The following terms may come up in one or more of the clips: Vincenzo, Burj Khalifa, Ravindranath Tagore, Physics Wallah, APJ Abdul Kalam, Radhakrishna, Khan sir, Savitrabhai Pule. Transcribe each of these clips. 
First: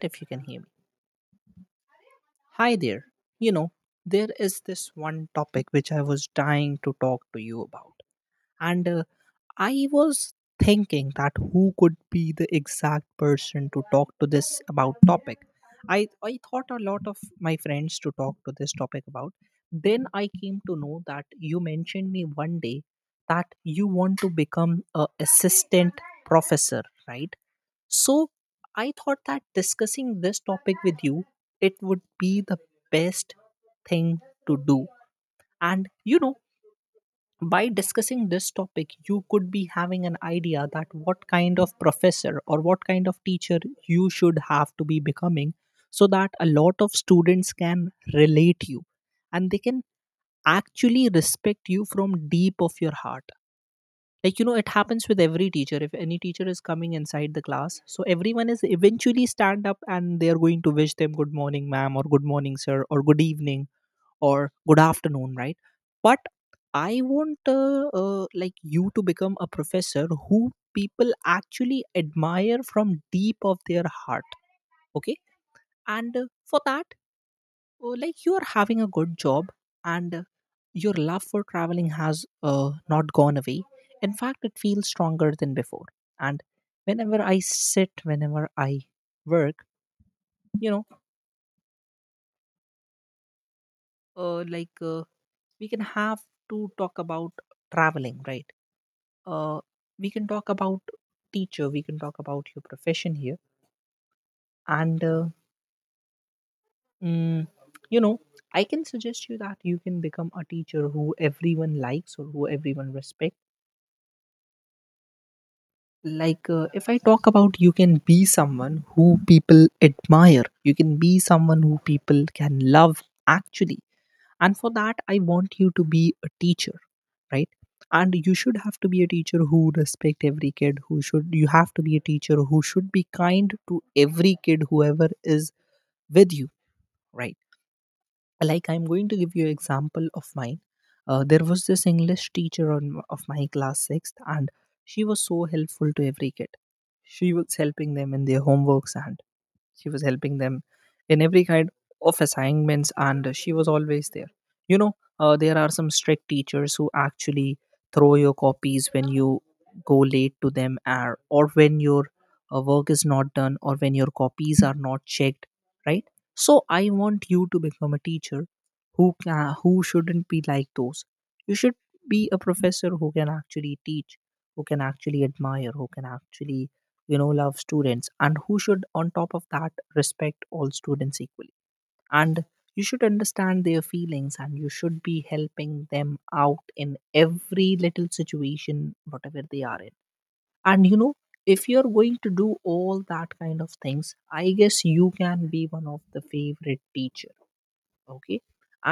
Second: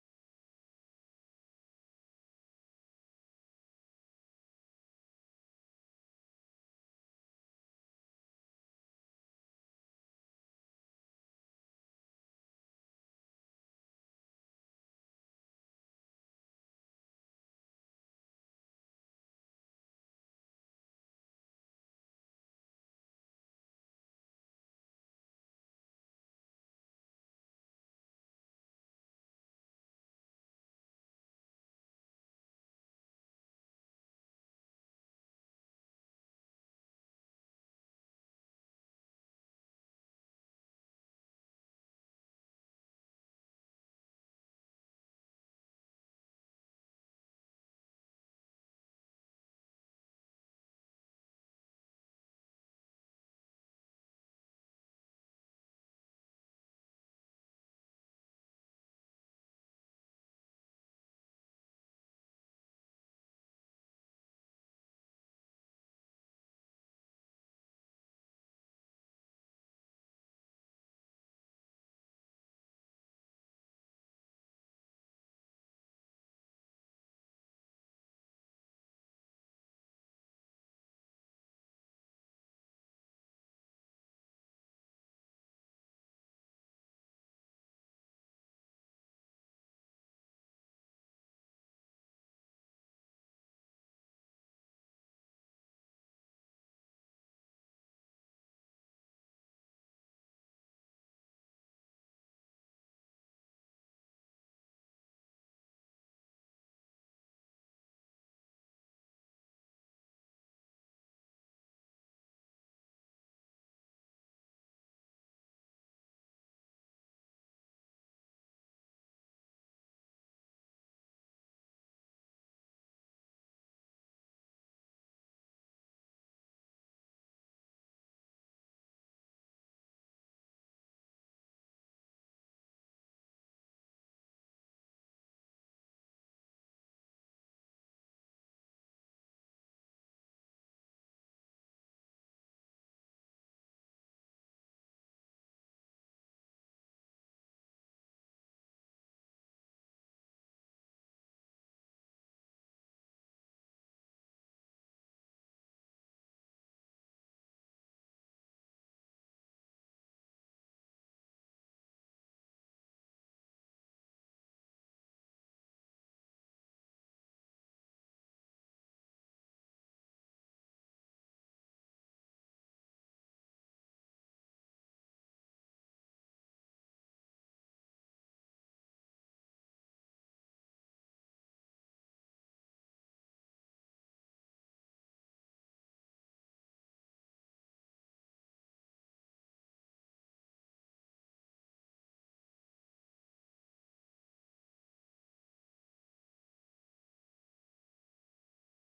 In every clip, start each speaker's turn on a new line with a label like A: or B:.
A: If you can hear me. Hi there. You know, there is this one topic which I was dying to talk to you about. And I was thinking that who could be the exact person to talk to this about topic. I thought a lot of my friends to talk to this topic about. Then I came to know that you mentioned me one day that you want to become a assistant professor, right? So I thought that discussing this topic with you, it would be the best thing to do. And by discussing this topic, you could be having an idea that what kind of professor or what kind of teacher you should have to be becoming, so that a lot of students can relate you and they can actually respect you from deep of your heart. Like it happens with every teacher. If any teacher is coming inside the class, so everyone is eventually stand up and they are going to wish them good morning ma'am or good morning sir or good evening or good afternoon, right? But I want like you to become a professor who people actually admire from deep of their heart. Okay. And for that, like you are having a good job, and your love for traveling has not gone away. In fact, it feels stronger than before. And whenever I work, you know uh, like uh, we can have to talk about traveling, right? uh, we can talk about teacher, we can talk about your profession here. And mm, you know I can suggest you that you can become a teacher who everyone likes or who everyone respects. Like if I talk about, you can be someone who people admire, you can be someone who people can love actually. And for that, I want you to be a teacher, right? And you should have to be a teacher who respect every kid, who should you have to be a teacher who should be kind to every kid whoever is with you, right? Like I'm going to give you an example of mine. There was this english teacher on, of my class 6th, and she was so helpful to every kid. She was helping them in their homeworks, and she was helping them in every kind of assignments, and she was always there. There are some strict teachers who actually throw your copies when you go late to them, or when your work is not done or when your copies are not checked, right? So I want you to become a teacher who shouldn't be like those. You should be a professor who can actually teach, who can actually admire, who can actually love students and who should on top of that respect all students equally. And you should understand their feelings, and you should be helping them out in every little situation whatever they are in. And if you're going to do all that kind of things, I guess you can be one of the favorite teacher. Okay.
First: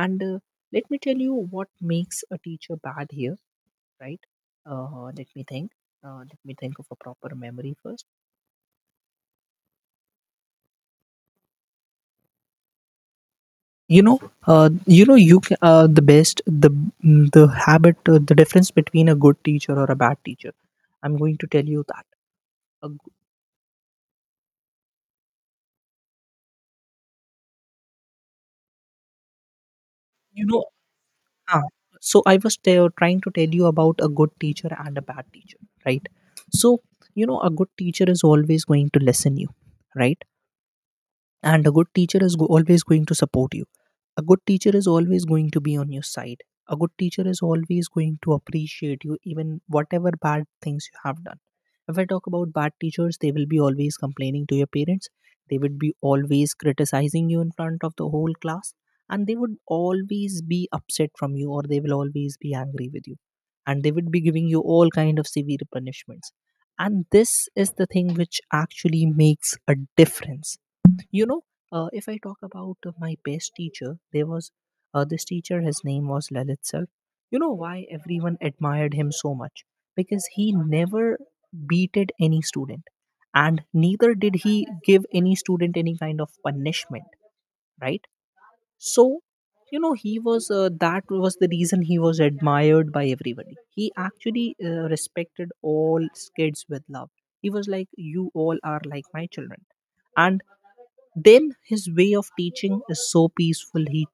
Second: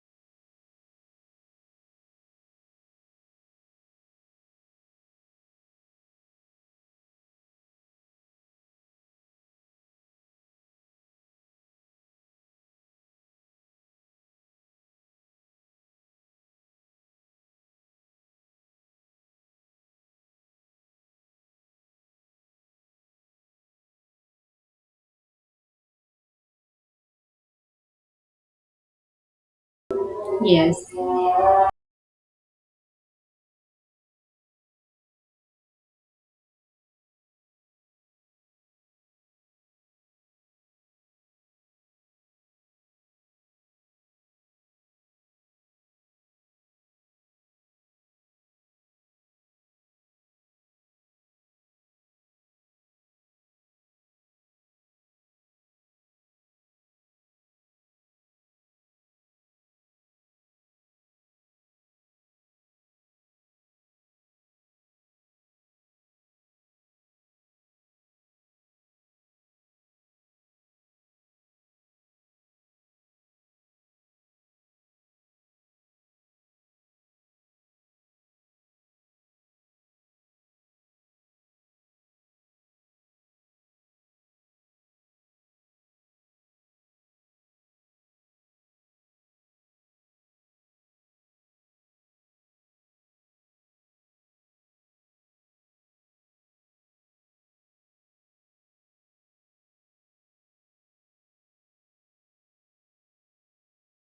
A: And let me tell you what makes a teacher bad here, right? Let me think. Let me think of a proper memory first. you know the best the habit, the difference between a good teacher or a bad teacher, I'm going to tell you that. A, g- you know
B: Yes.
A: uh,
B: I
A: so I was trying to tell you about a good teacher and a bad teacher, right? So a good teacher is always going to listen you, right? And a good teacher is always going to support you. A good teacher is always going to be on your side. A good teacher is always going to appreciate you even whatever bad things you have done. If I talk about bad teachers, they will be always complaining to your parents, they would be always criticizing you in front of the whole class, and they would always be upset from you or they will always be angry with you, and they would be giving you all kind of severe punishments. And this is the thing which actually makes a difference. you know if I talk about my best teacher, there was this teacher, his name was Lalit sir. You know why everyone admired him so much? Because he never beated any student, and neither did he give any student any kind of punishment, right? So he was, that was the reason he was admired by everybody. He actually respected all kids with love. He was like, you all are like my children. And then his way of teaching is so peaceful.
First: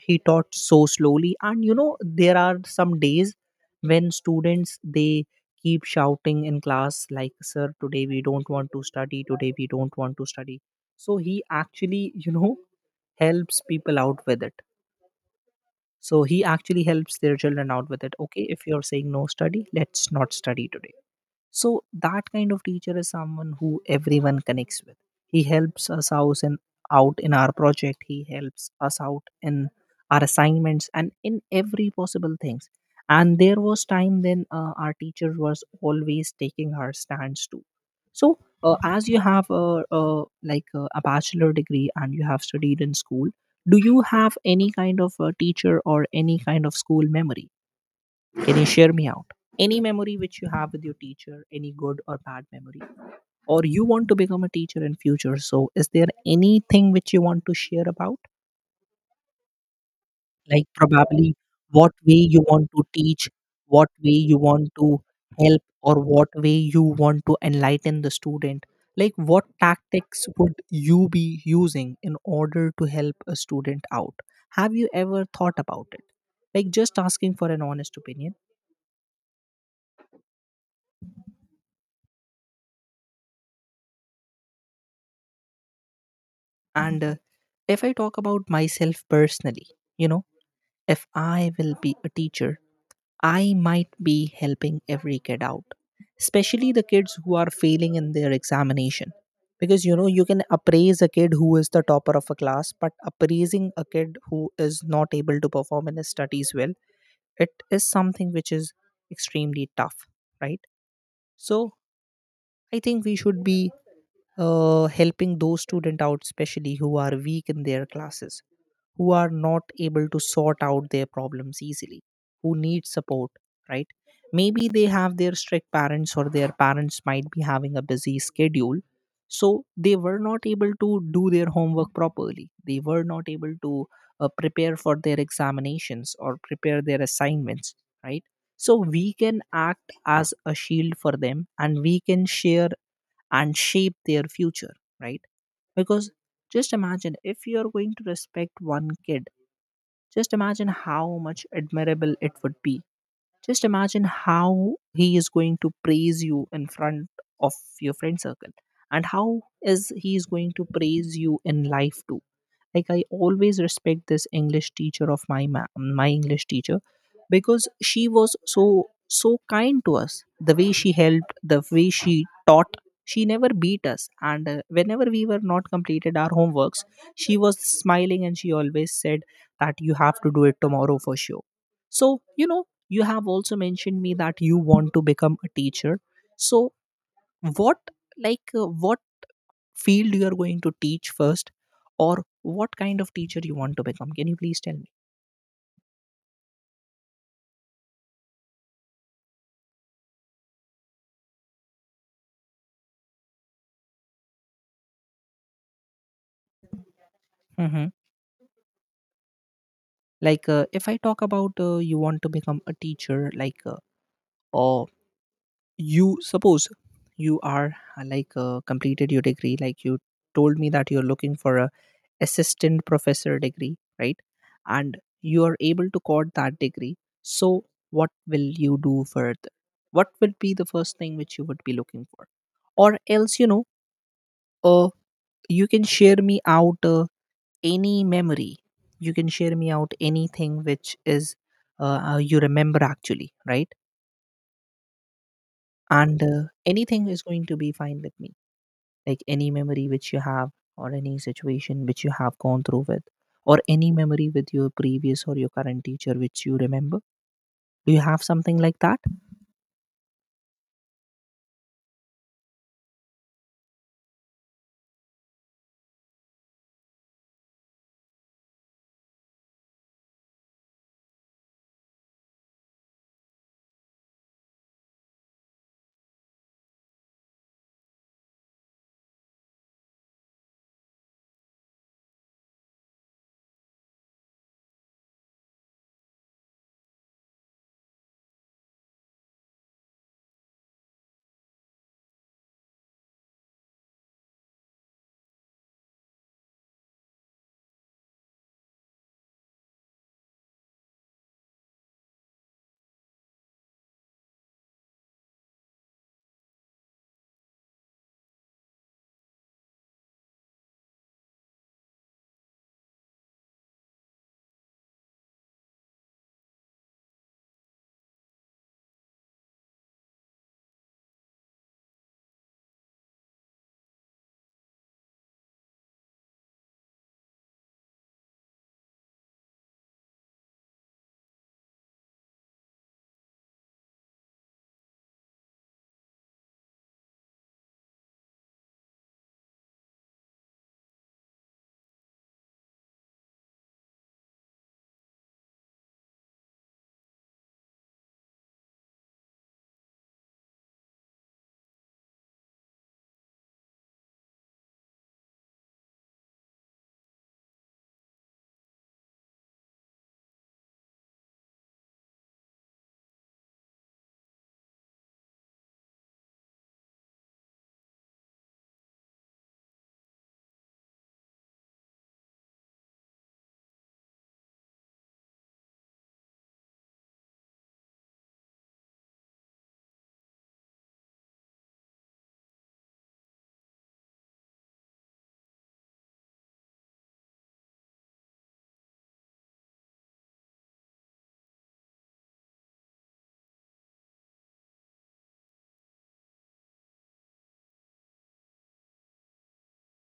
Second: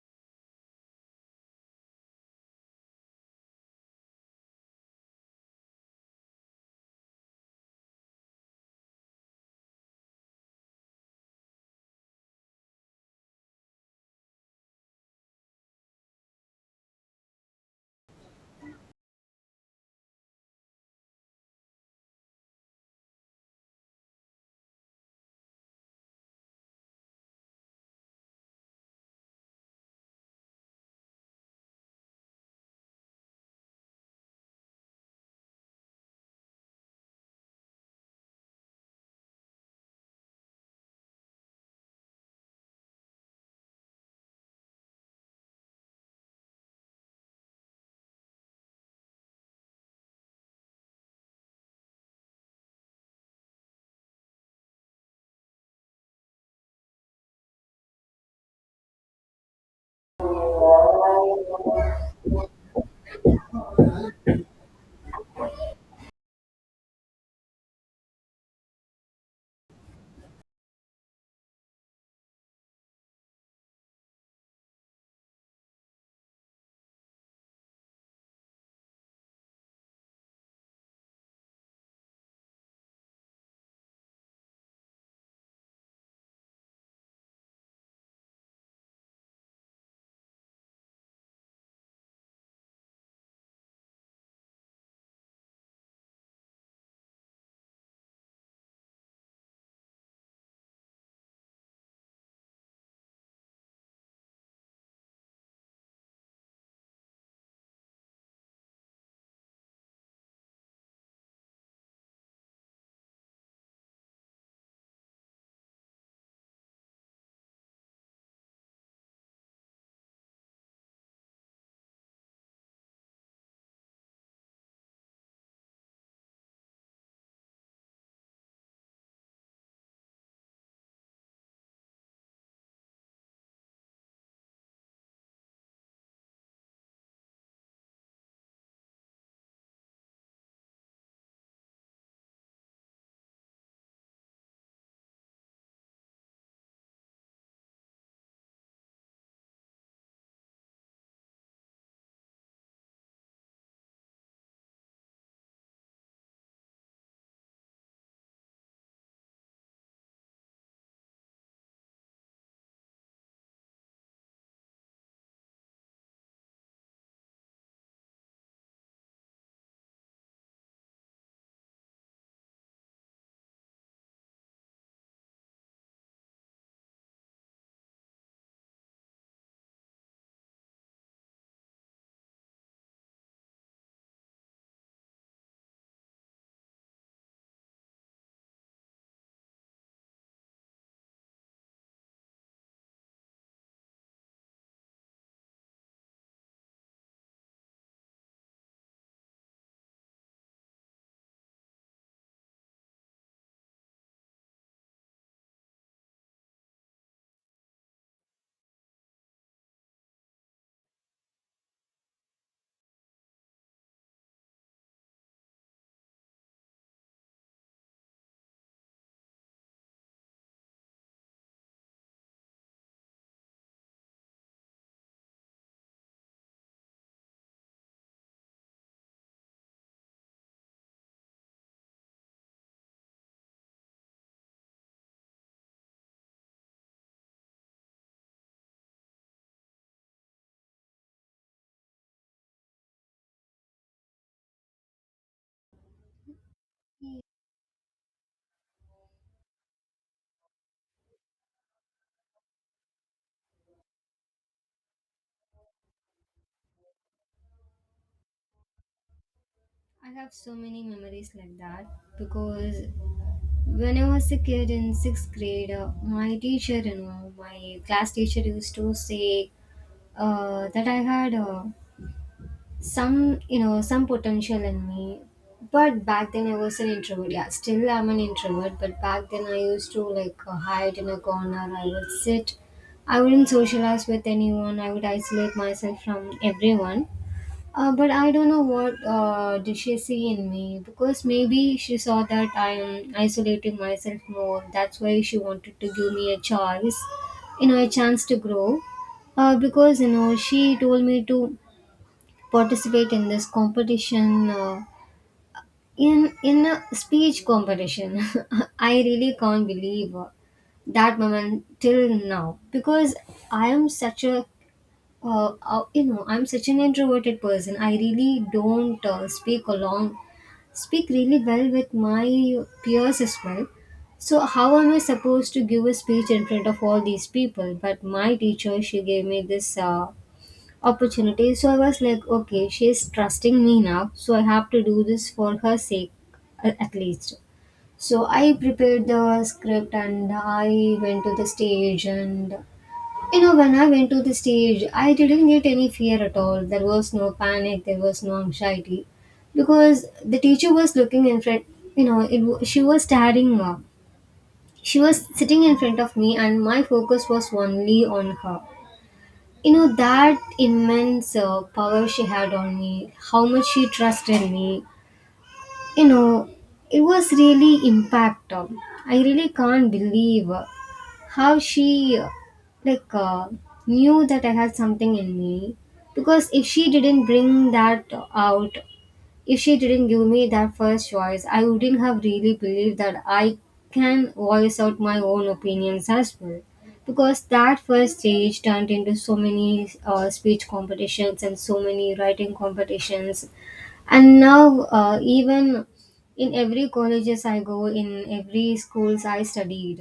A: He taught so slowly, and there are some days when students they keep shouting in class like, "Sir, today we don't want to study. Today we don't want to study." So he actually, helps people out with it. So he actually helps their children out with it. Okay, if you're saying no study, let's not study today. So that kind of teacher is someone who everyone connects with. He helps us out in, our project. He helps us out in our assignments and in every possible things. And there was time when our teacher was always taking her stands too. So as you have a like a bachelor degree and you have studied in school, do you have any kind of a teacher or any kind of school memory? Can you share me out? Any memory which you have with your teacher, any good or bad memory, or you want to become a teacher in future. So, is there anything which you want to share about? Like probably what way you want to teach, what way you want to help, or what way you want to enlighten the student. Like what tactics would you be using in order to help a student out? Have you ever thought about it? Like just asking for an honest opinion. And if I talk about myself personally, you know, if I will be a teacher, I might be helping every kid out, especially the kids who are failing in their examination. Because you can appraise a kid who is the topper of a class, but appraising a kid who is not able to perform in his studies well, it is something which is extremely tough, right? So I think we should be helping those students out, especially who are weak in their classes, who are not able to sort out their problems easily, who need support, right? Maybe they have their strict parents, or their parents might be having a busy schedule. So they were not able to do their homework properly. They were not able to prepare for their examinations or prepare their assignments, right? So we can act as a shield for them and we can share and shape their future, right? Because just imagine if you're going to respect one kid, just imagine how much admirable it would be. Just imagine how he is going to praise you in front of your friend circle and how is he is going to praise you in life too. Like I always respect this english teacher of my english teacher, because she was so so kind to us. The way she helped, the way she taught, she never beat us. And whenever we were not completed our homeworks, she was smiling and she always said that you have to do it tomorrow for sure. So you know you have also mentioned me that you want to become a teacher. So what, like what field you are going to teach first, or what kind of teacher you want to become, can you please tell me? Hmm. Like if I talk about, you want to become a teacher, like or you suppose you are like completed your degree, like you told me that you're looking for a assistant professor degree, right? And you are able to code that degree. So what will you do further? What will be the first thing which you would be looking for? Or else, uh, you can share me out any memory. You can share me out anything which is you remember actually, right? And anything is going to be fine with me. Like any memory which you have, or any situation which you have gone through with, or any memory with your previous or your current teacher which you remember. Do you have something like that?
B: have so many memories like that because when I was a kid in sixth grade, my teacher, you know, my class teacher used to say that I had some, you know, some potential in me. But back then I was an introvert. Yeah, still I'm an introvert. But back then I used to like hide in a corner. I would sit. I wouldn't socialize with anyone. I would isolate myself from everyone. But I don't know what did she see in me, because maybe she saw that I am isolating myself more. That's why she wanted to give me a chance, you know, a chance to grow. Because you know she told me to participate in this competition, in a speech competition. I really can't believe that moment till now because I am such a you know, I'm such an introverted person. I really don't speak really well with my peers as well. So how am I supposed to give a speech in front of all these people? But my teacher, she gave me this opportunity. So I was like, okay, she's trusting me now, so I have to do this for her sake, at least. So I prepared the script and I went to the stage, and you know, when I went to the stage, I didn't get any fear at all. There was no panic, there was no anxiety. Because the teacher was looking in front, you know, it, she was staring up. She was sitting in front of me, and my focus was only on her. You know, that immense power she had on me, how much she trusted me, you know, it was really impactful. I really can't believe how she like uh, knew that I had something in me, because if she didn't bring that out, if she didn't give me that first choice, I wouldn't have really believed that I can voice out my own opinions as well. Because that first stage turned into so many speech competitions and so many writing competitions. And now even in every colleges I go in, every schools I studied,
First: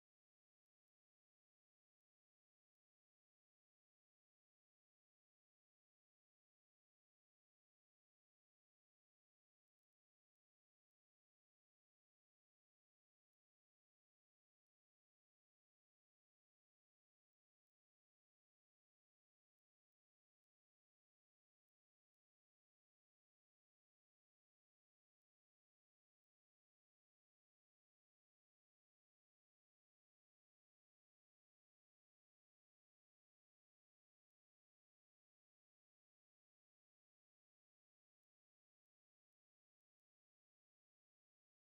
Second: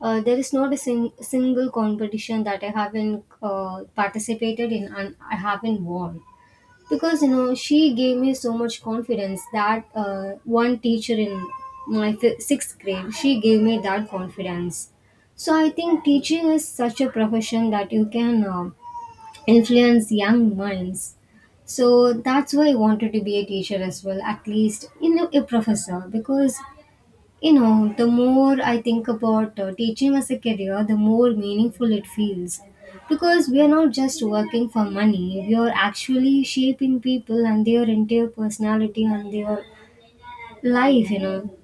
B: there is not a single competition that I haven't participated in and I haven't won. Because you know she gave me so much confidence, that one teacher in my fi sixth grade, she gave me that confidence. So I think teaching is such a profession that you can influence young minds. So that's why I wanted to be a teacher as well, at least you know a professor, because you know the more I think about teaching as a career, the more meaningful it feels. Because we are not just working for money, we are actually shaping people and their entire personality and their life, you know.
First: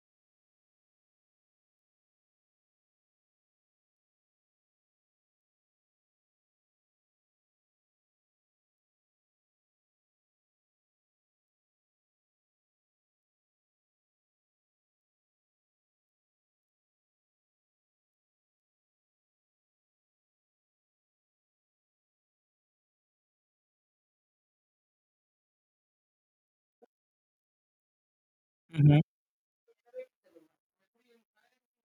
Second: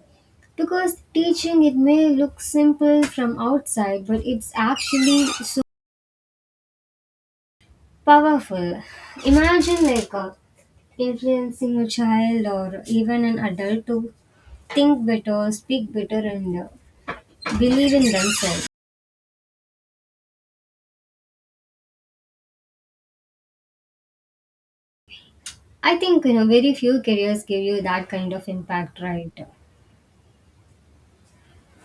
B: Because teaching, it may look simple from outside, but it's actually so powerful. Imagine like influencing a child or even an adult to think better, speak better, and believe in themselves. I think you know very few careers give you that kind of impact,
A: Mhm.
B: right?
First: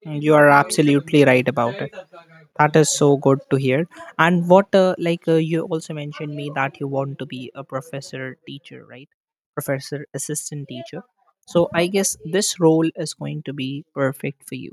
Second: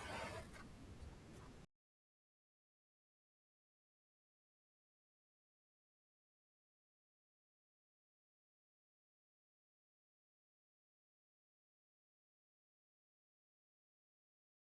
A: You are absolutely right about it. That is so good to hear. And what, you also mentioned me that you want to be a professor teacher, right? Professor assistant teacher. So I guess this role is going to be perfect for you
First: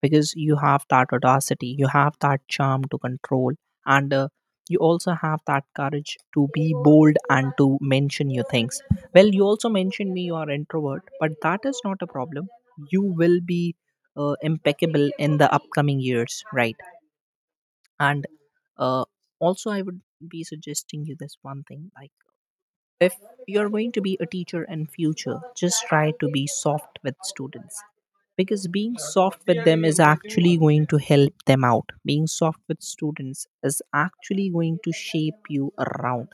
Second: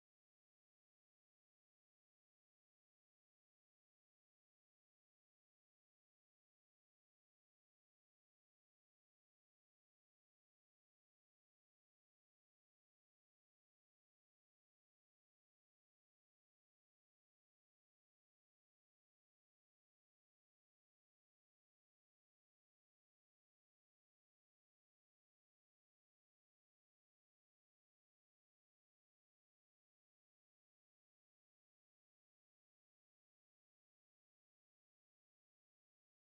A: because you have that audacity, you have that charm to control, and you also have that courage to be bold and to mention your things. Well, you also mentioned me you are introvert, but that is not a problem. You will be impeccable in the upcoming years, right? and uh, Also, I would be suggesting you this one thing, like if you're going to be a teacher in future, just try to be soft with students, because being soft with them is actually going to help them out. Being soft with students is actually going to shape you around,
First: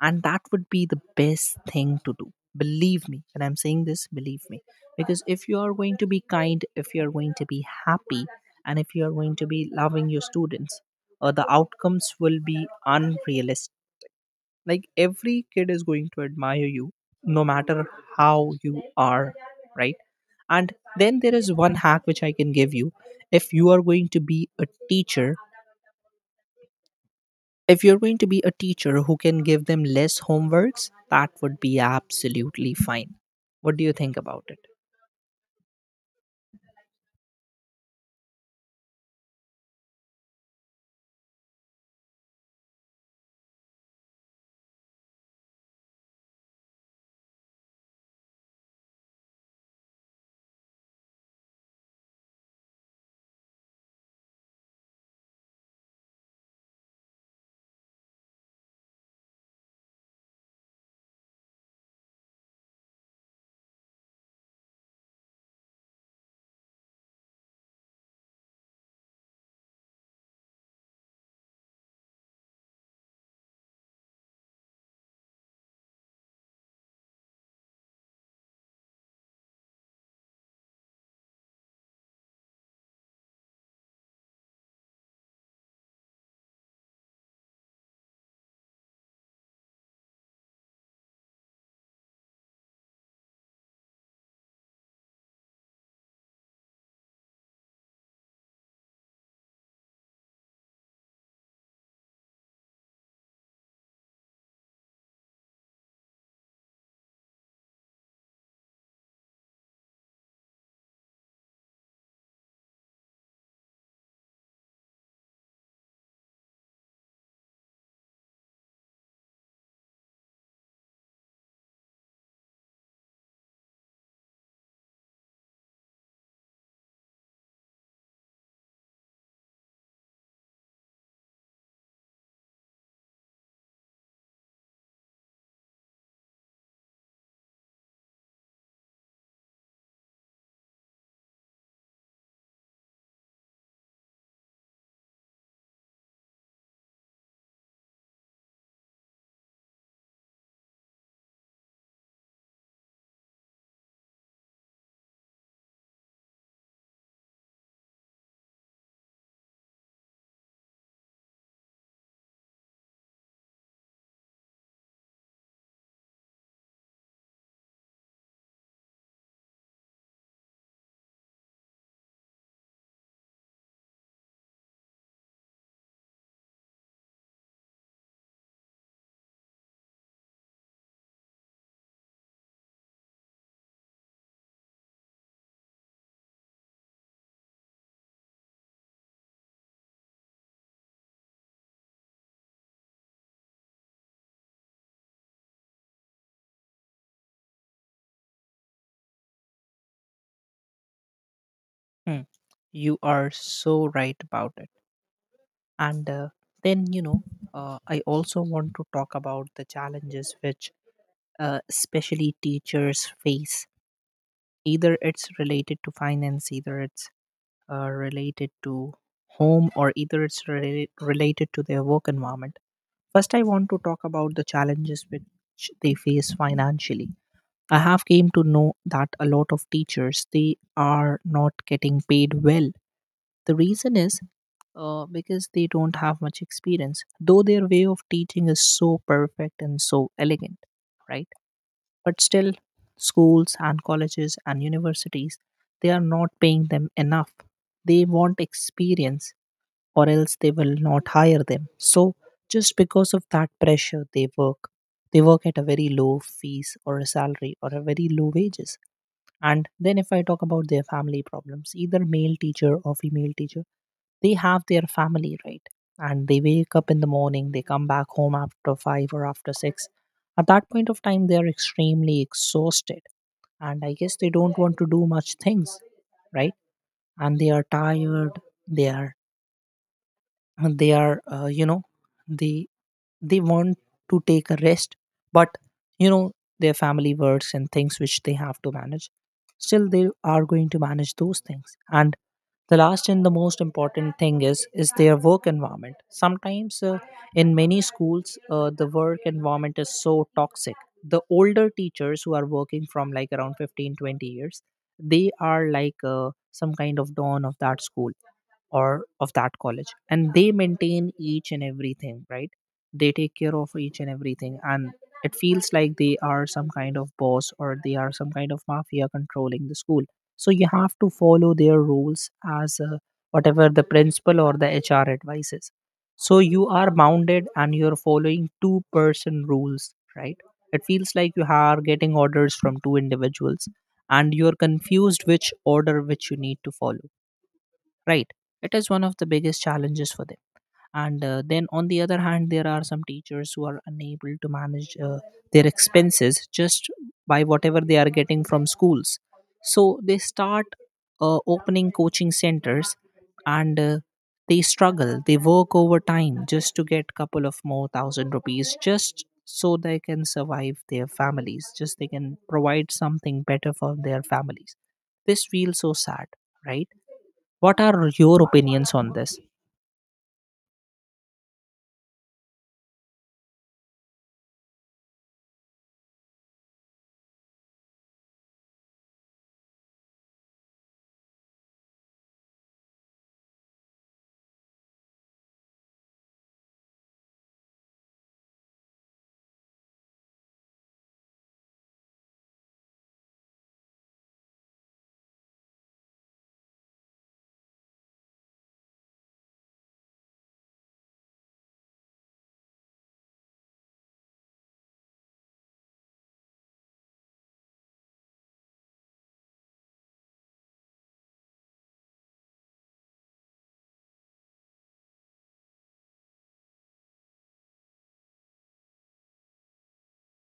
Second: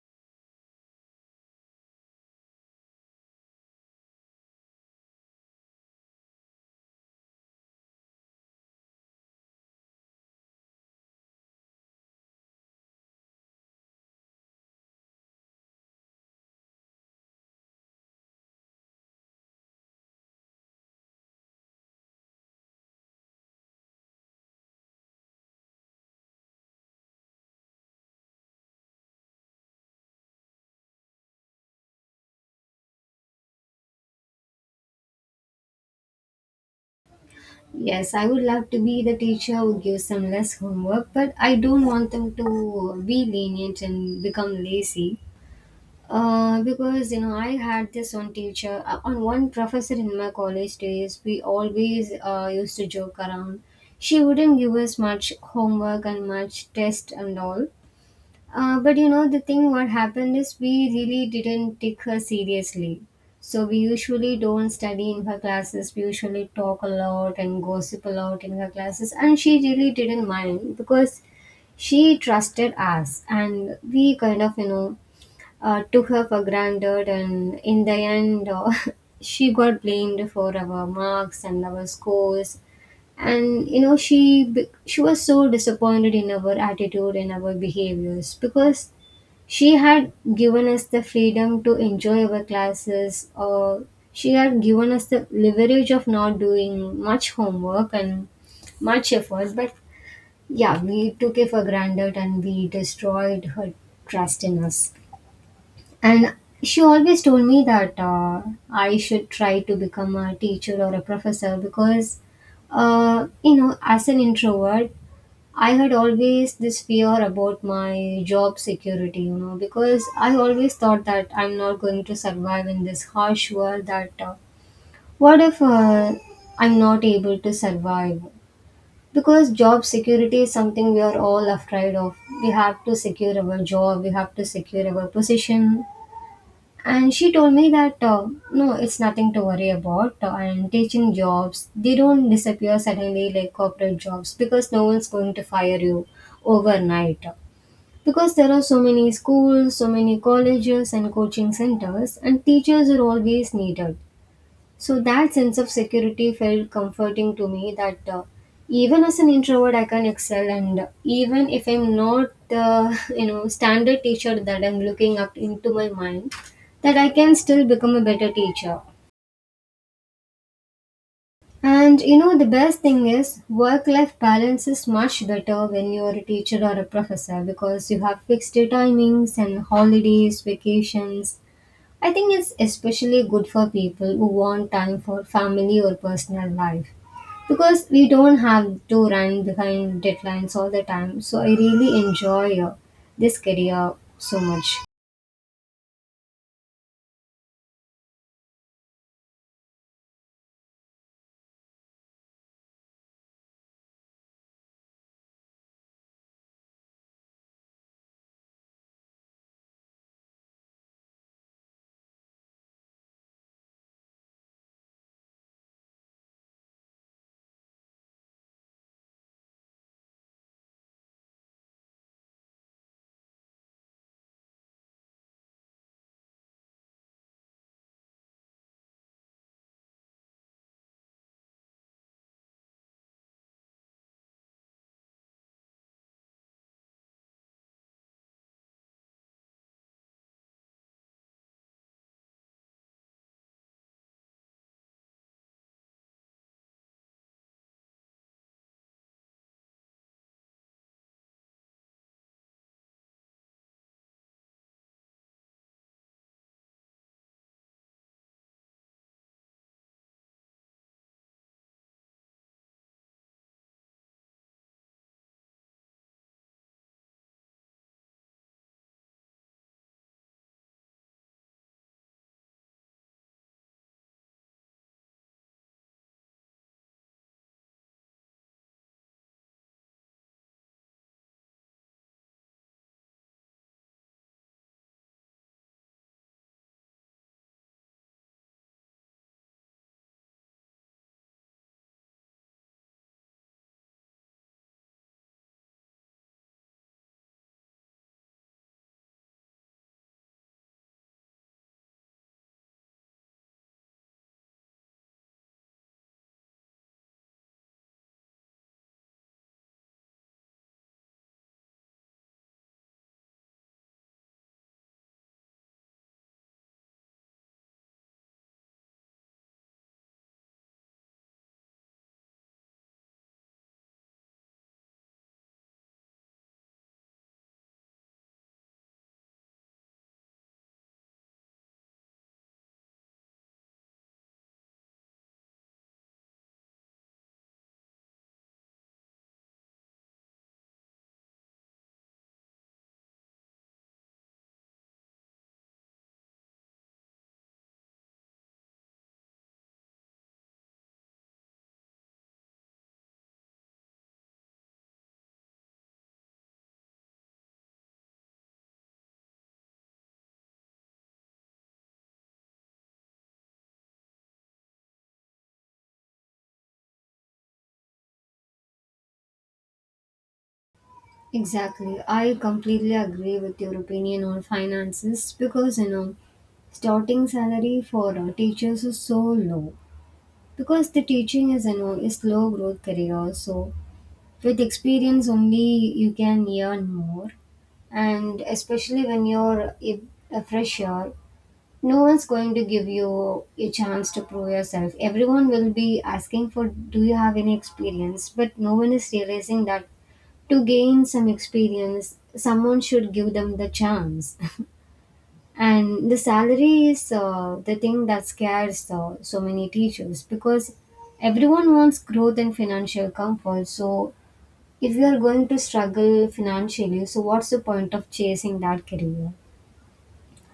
A: and that would be the best thing to do, believe me. And I'm saying this, believe me, because if you are going to be kind, if you are going to be happy, and if you are going to be loving your students, the outcomes will be unrealistic. Like, every kid is going to admire you, no matter how you are, right? And then there is one hack which I can give you. If you are going to be a teacher, if you're going to be a teacher who can give them less homeworks, that would be absolutely fine. What do you think about it?
B: Yes, I would love to be the teacher who gives them less homework, but I don't want them to be lenient and become lazy. Because you know, I had this one teacher, on one professor in my college days. We always used to joke around. She wouldn't give us much homework and much test and all. But you know, the thing what happened is we really didn't take her seriously. So we usually don't study in her classes. We usually talk a lot and gossip a lot in her classes, and she really didn't mind because she trusted us, and we kind of, you know, took her for granted, and in the end, she got blamed for our marks and our scores. And you know, she was so disappointed in our attitude and our behaviors, because she had given us the freedom to enjoy our classes, or she had given us the leverage of not doing much homework and much effort. But yeah, we took it for granted and we destroyed her trust in us. And she always told me that I should try to become a teacher or a professor because, you know, as an introvert, I had always this fear about my job security, you know, because I always thought that I'm not going to survive in this harsh world. That what if I'm not able to survive? Because job security is something we are all afraid of. We have to secure our job, we have to secure our position, and she told me that no, it's nothing to worry about. And teaching jobs, they don't disappear suddenly like corporate jobs because no one's going to fire you overnight. Because there are so many schools, so many colleges, and coaching centers, and teachers are always needed. So that sense of security felt comforting to me, that even as an introvert, I can excel, and even if I'm not the you know standard teacher that I'm looking up into my mind, that I can still become a better teacher. And you know the best thing is work-life balance is much better when you're a teacher or a professor, because you have fixed timings and holidays, vacations. I think it's especially good for people who want time for family or personal life, because we don't have to run behind deadlines all the time. So I really enjoy this career so much.
A: Hmm. You are so right about it. And then, you know, I also want to talk about the challenges which especially teachers face. Either it's related to finance, either it's related to home, or either it's related to their work environment. First, I want to talk about the challenges which they face financially. I have came to know that a lot of teachers, they are not getting paid well. The reason is because they don't have much experience, though their way of teaching is so perfect and so elegant, right? But still, schools and colleges and universities, they are not paying them enough. They want experience, or else they will not hire them. So just because of that pressure, they work. They work at a very low fees, or a salary, or a very low wages. And then if I talk about their family problems, either male teacher or female teacher, they have their family, right? And they wake up in the morning, they come back home after five or after six. At that point of time, they are extremely exhausted. And I guess they don't want to do much things, right? And they are tired, they are and they are you know they they want to take a rest. But, you know, their family works and things which they have to manage, still they are going to manage those things. And the last and the most important thing is their work environment. Sometimes in many schools, the work environment is so toxic. The older teachers who are working from like around 15-20 years, they are like some kind of dawn of that school or of that college, and they maintain each and everything, right? They take care of each and everything, and it feels like they are some kind of boss, or they are some kind of mafia controlling the school. So you have to follow their rules as whatever the principal or the HR advises. So you are bounded and you're following two-person rules, right? It feels like you are getting orders from two individuals, and you're confused which order which you need to follow, right? It is one of the biggest challenges for them. And then on the other hand, there are some teachers who are unable to manage their expenses just by whatever they are getting from schools. So they start opening coaching centers, and they struggle, they work overtime just to get couple of more thousand rupees, just so they can survive their families, just they can provide something better for their families. This feels so sad, right? What are your opinions on this?
B: Exactly. I completely agree with your opinion on finances, because you know starting salary for teachers is so low, because the teaching is, you know, is low growth career. So with experience only you can earn more, and especially when you're a fresher, no one's going to give you a chance to prove yourself. Everyone will be asking for, do you have any experience? But no one is realizing that to gain some experience, someone should give them the chance. And the salary is the thing that scares so many teachers, because everyone wants growth and financial comfort. So if you are going to struggle financially, so what's the point of chasing that career?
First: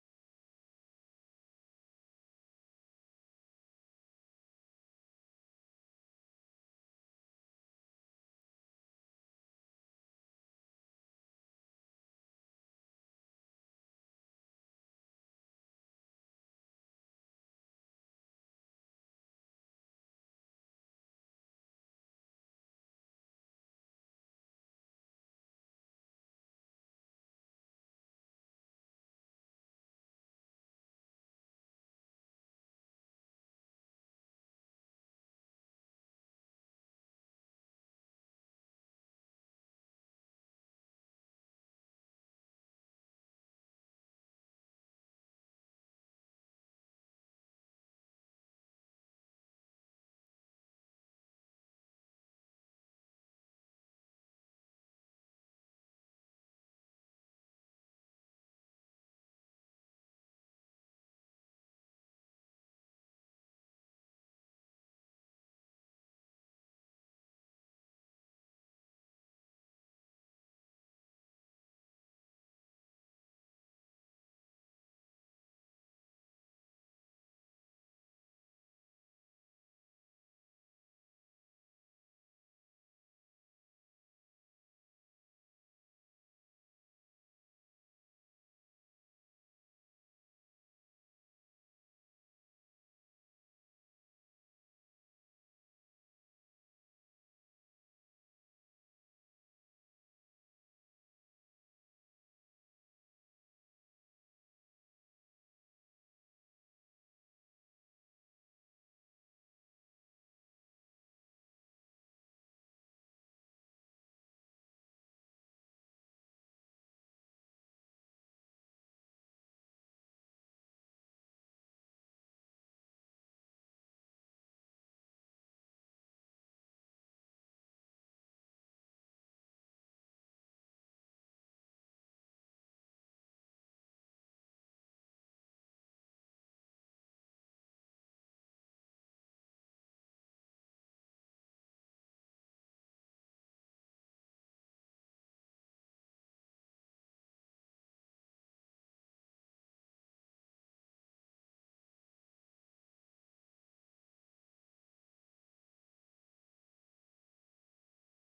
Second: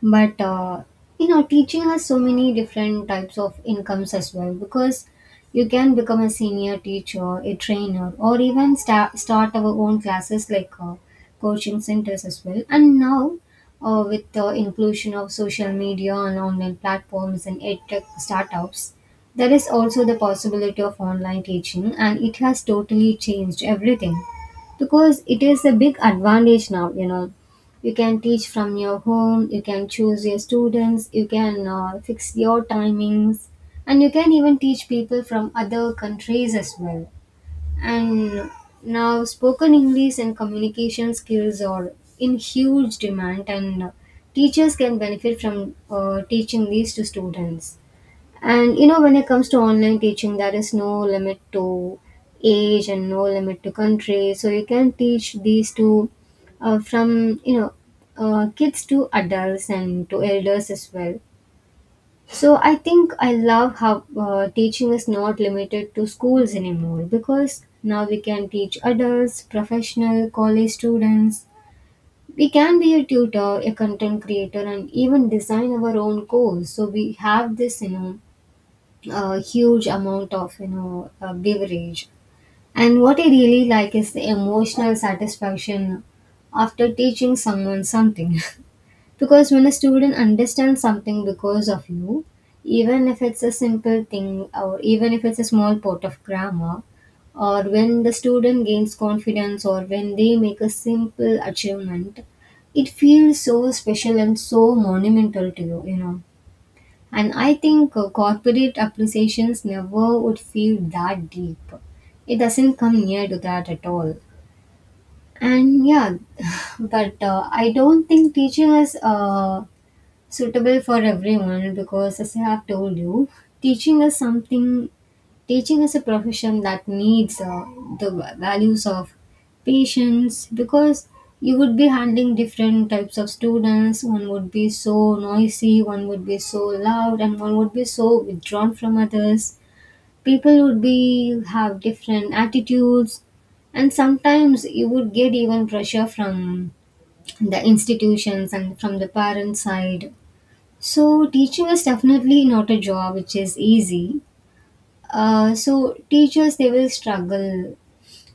B: But you know teaching has so many different types of incomes as well, because you can become a senior teacher, a trainer, or even start our own classes, like coaching centers as well. And now with the inclusion of social media and online platforms and edtech startups, there is also the possibility of online teaching, and it has totally changed everything. Because it is a big advantage now, you know, you can teach from your home, you can choose your students, you can fix your timings, and you can even teach people from other countries as well. And now spoken English and communication skills are in huge demand, and teachers can benefit from teaching these to students. And you know, when it comes to online teaching, there is no limit to age and no limit to country. So you can teach these to from you know kids to adults and to elders as well. So I think I love how teaching is not limited to schools anymore, because now we can teach adults, professional, college students. We can be a tutor, a content creator, and even design our own course. So we have this, you know, a huge amount of you know beverage. And what I really like is the emotional satisfaction after teaching someone something, because when a student understands something because of you, even if it's a simple thing or even if it's a small part of grammar, or when the student gains confidence, or when they make a simple achievement, it feels so special and so monumental to you, you know. And I think corporate appreciations never would feel that deep. It doesn't come near to that at all. And yeah, but I don't think teaching is suitable for everyone, because as I have told you, teaching is something teaching is a profession that needs the values of patience, because you would be handling different types of students. One would be so noisy, one would be so loud, and one would be so withdrawn from others. People would be have different attitudes, and sometimes you would get even pressure from the institutions and from the parent side. So teaching is definitely not a job which is easy. So teachers, they will struggle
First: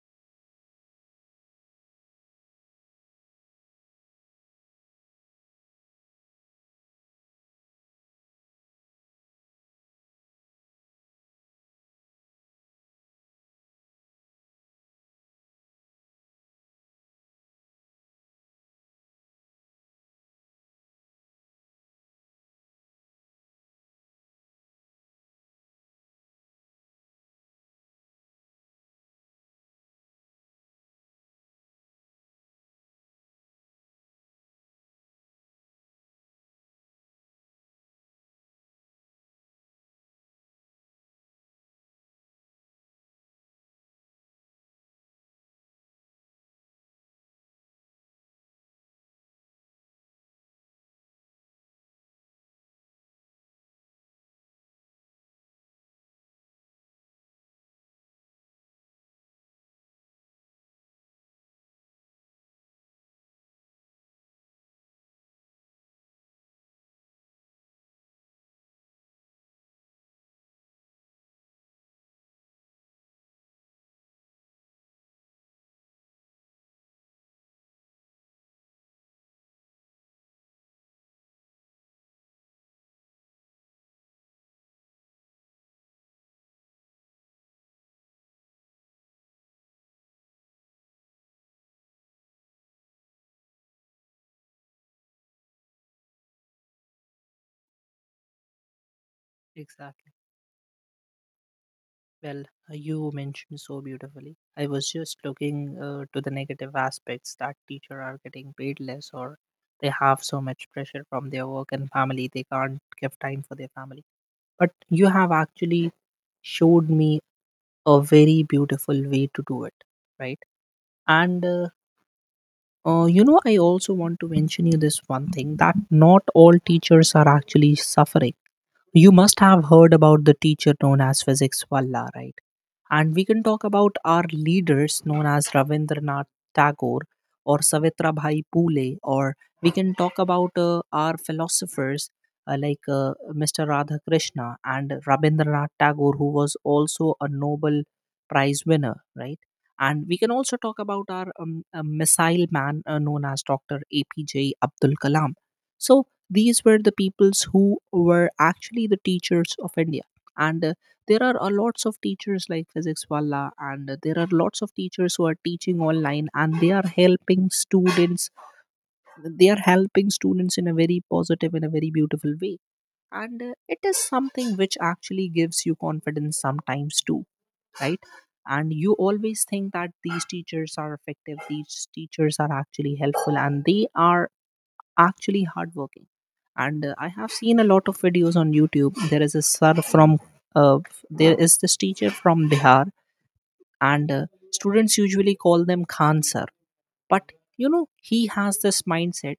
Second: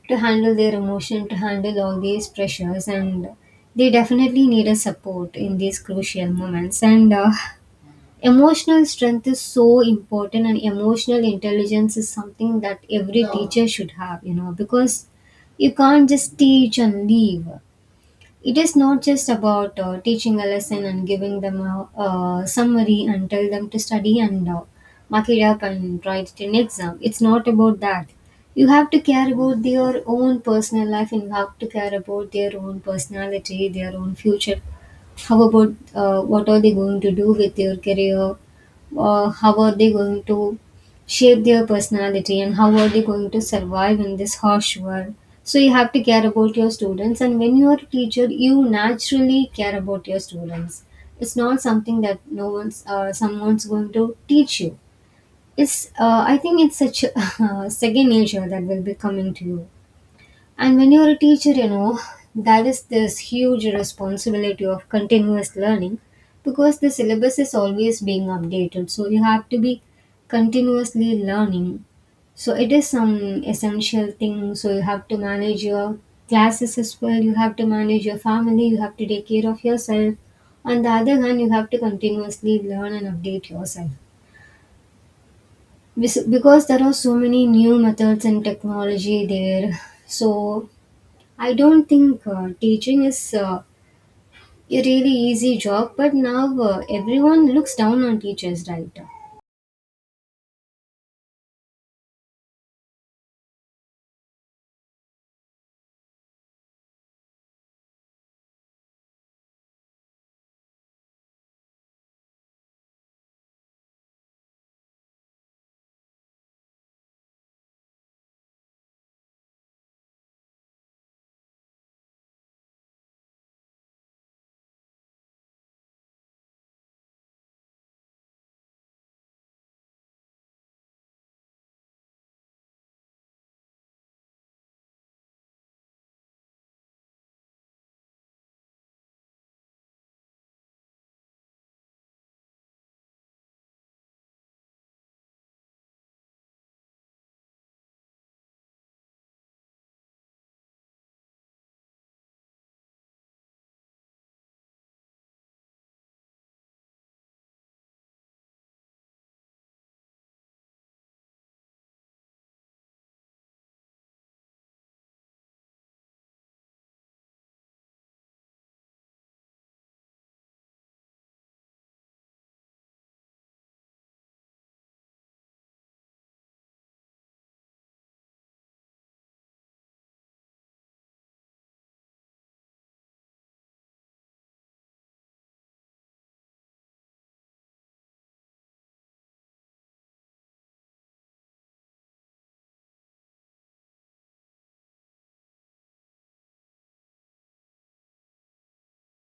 B: to handle their emotion, to handle all these pressures, and they definitely need a support in these crucial moments. And emotional strength is so important, and emotional intelligence is something that every teacher should have. You know, because you can't just teach and leave. It is not just about teaching a lesson and giving them a summary and tell them to study and mark it up and write it in exam. It's not about that. You have to care about their own personal life, and you have to care about their own personality, their own future. How about what are they going to do with their career? How are they going to shape their personality, and how are they going to survive in this harsh world? So you have to care about your students, and when you are a teacher, you naturally care about your students. It's not something that no one's, someone's going to teach you. It's, I think it's such a second nature that will be coming to you. And when you're a teacher, you know, that is this huge responsibility of continuous learning, because the syllabus is always being updated. So you have to be continuously learning. So it is some essential thing. So you have to manage your classes as well, you have to manage your family, you have to take care of yourself. On the other hand, you have to continuously learn and update yourself. Because there are so many new methods and technology there. So I don't think teaching is a really easy job, but now everyone looks down on teachers, right?
A: Exactly. Well, you mentioned so beautifully. I was just looking to the negative aspects that teacher are getting paid less, or they have so much pressure from their work and family, they can't give time for their family. But you have actually showed me a very beautiful way to do it, right? And you know, I also want to mention you this one thing, that not all teachers are actually suffering. You must have heard about the teacher known as Physics Wallah, right? And we can talk about our leaders known as Ravindranath Tagore, or Savitrabhai Pule, or we can talk about our philosophers Mr. Radhakrishna and Rabindranath Tagore, who was also a Nobel Prize winner, right? And we can also talk about our missile man known as Dr. APJ Abdul Kalam. So these were the peoples who were actually the teachers of India, and there are a lots of teachers like Physics Wala, and there are lots of teachers who are teaching online and they are helping students. They are helping students in a very positive and a very beautiful way, and it is something which actually gives you confidence sometimes too, right? And you always think that these teachers are effective, these teachers are actually helpful, and they are actually hardworking. And I have seen a lot of videos on YouTube. There is a sir from, uh, there is this teacher from Bihar, and students usually call them Khan sir. But you know, he has this mindset.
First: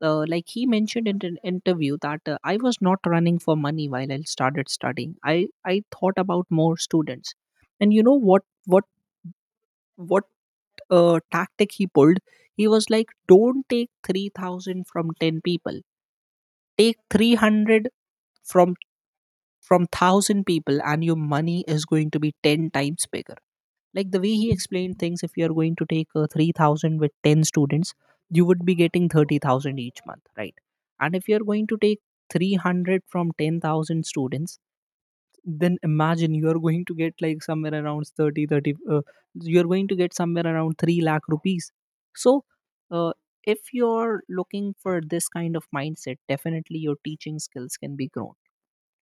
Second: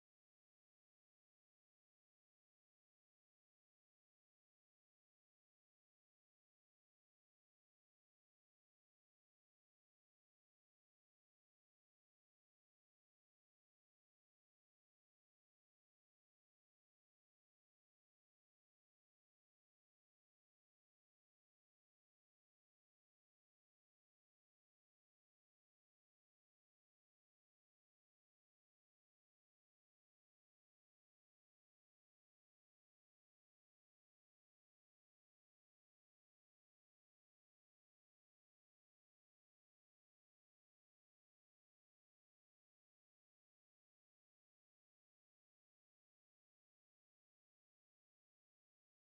A: Like he mentioned in an interview that I was not running for money while I started studying. I thought about more students. And you know what tactic he pulled. He was like, don't take 3000 from 10 people, take 300 from from 1000 people, and your money is going to be 10 times bigger. Like the way he explained things, if you are going to take 3000 with 10 students, you would be getting 30,000 each month, right? And if you are going to take 300 from 10,000 students, then imagine, you are going to get like somewhere around 30 30. You are going to get somewhere around 3 lakh rupees. So uh, if you're looking for this kind of mindset, definitely your teaching skills can be grown.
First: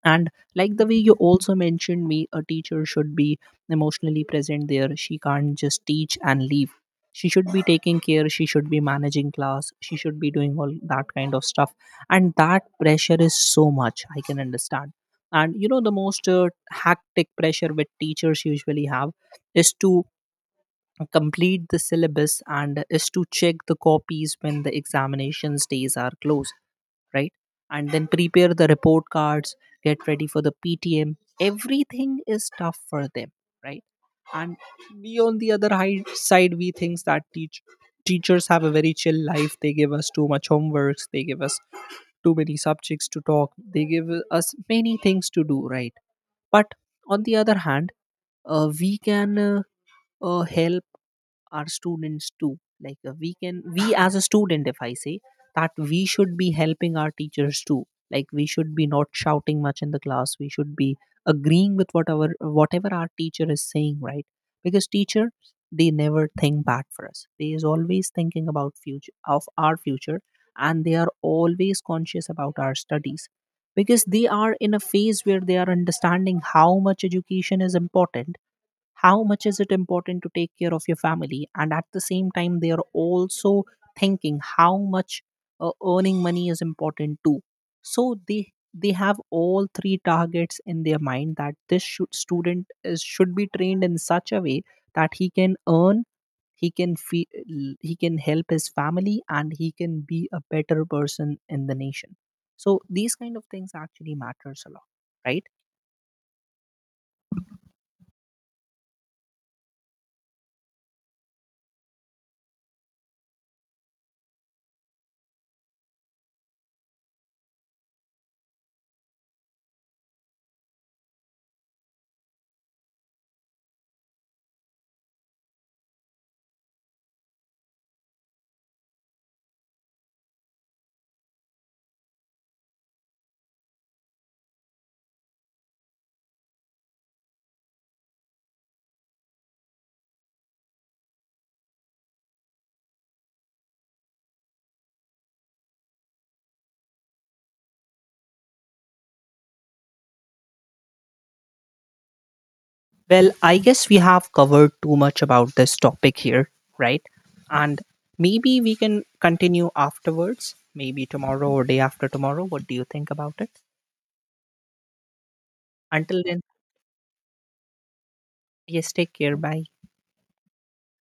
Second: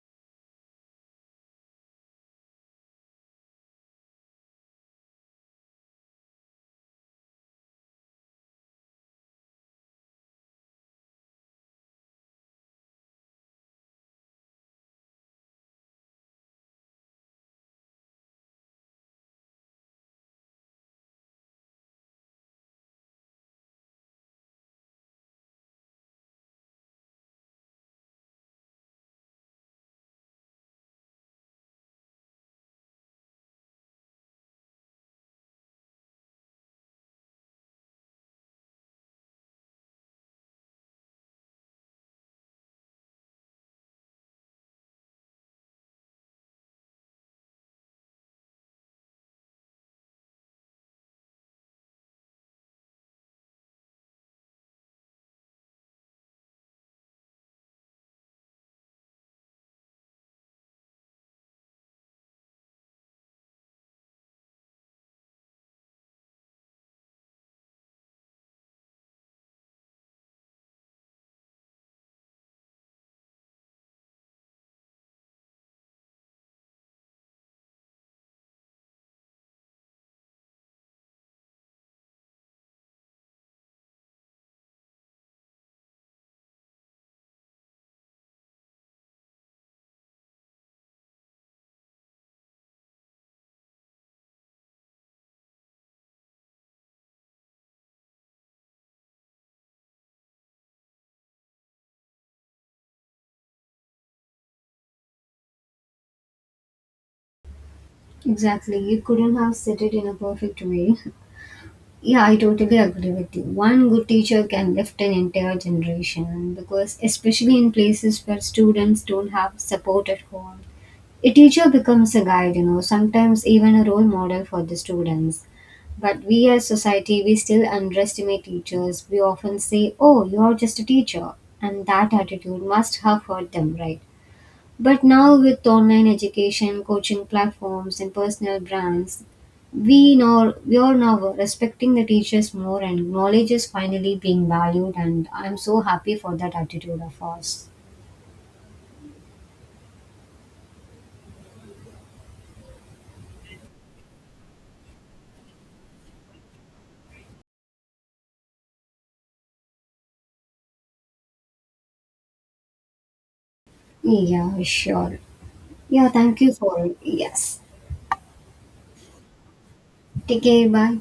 A: And like the way you also mentioned me, a teacher should be emotionally present there, she can't just teach and leave. She should be taking care, she should be managing class, she should be doing all that kind of stuff. And that pressure is so much, I can understand. And you know, the most hectic pressure which teachers usually have is to complete the syllabus, and is to check the copies when the examinations days are closed, right? And then prepare the report cards, get ready for the PTM. Everything is tough for them, right? And we on the other side, we think that teachers have a very chill life. They give us too much homeworks. They give us too many subjects to talk. They give us many things to do, right? But on the other hand, we can help our students too. Like, we as a student, if I say that we should be helping our teachers too. Like, we should be not shouting much in the class, we should be agreeing with whatever our teacher is saying, right? Because teacher, they never think bad for us, they is always thinking about future of our future. And they are always conscious about our studies, because they are in a phase where they are understanding how much education is important, how much is it important to take care of your family. And at the same time they are also thinking how much earning money is important too. So they have all three targets in their mind, that this should, student is, should be trained in such a way that he can earn, he can fe- he can help his family, and he can be a better person in the nation. So these kind of things actually matters a lot, right?
B: Exactly. You couldn't have said it in a perfect way. Yeah, I totally agree with you. One good teacher can lift an entire generation, because especially in places where students don't have support at home, a teacher becomes a guide, you know, sometimes even a role model for the students. But we as society, we still underestimate teachers. We often say, oh, you're just a teacher. And that attitude must have hurt them, right? But now with online education, coaching platforms and personal brands, we know we are now respecting the teachers more, and knowledge is finally being valued, and I'm so happy for that attitude of ours.
A: Well, I guess we have covered too much about this topic here, right? And maybe we can continue afterwards, maybe tomorrow or day after tomorrow. What do you think about it?
B: Yeah, sure. Yeah,
A: Until
B: thank
A: then,
B: you for yes.
A: yes, take care. Bye.
B: Take care, bye.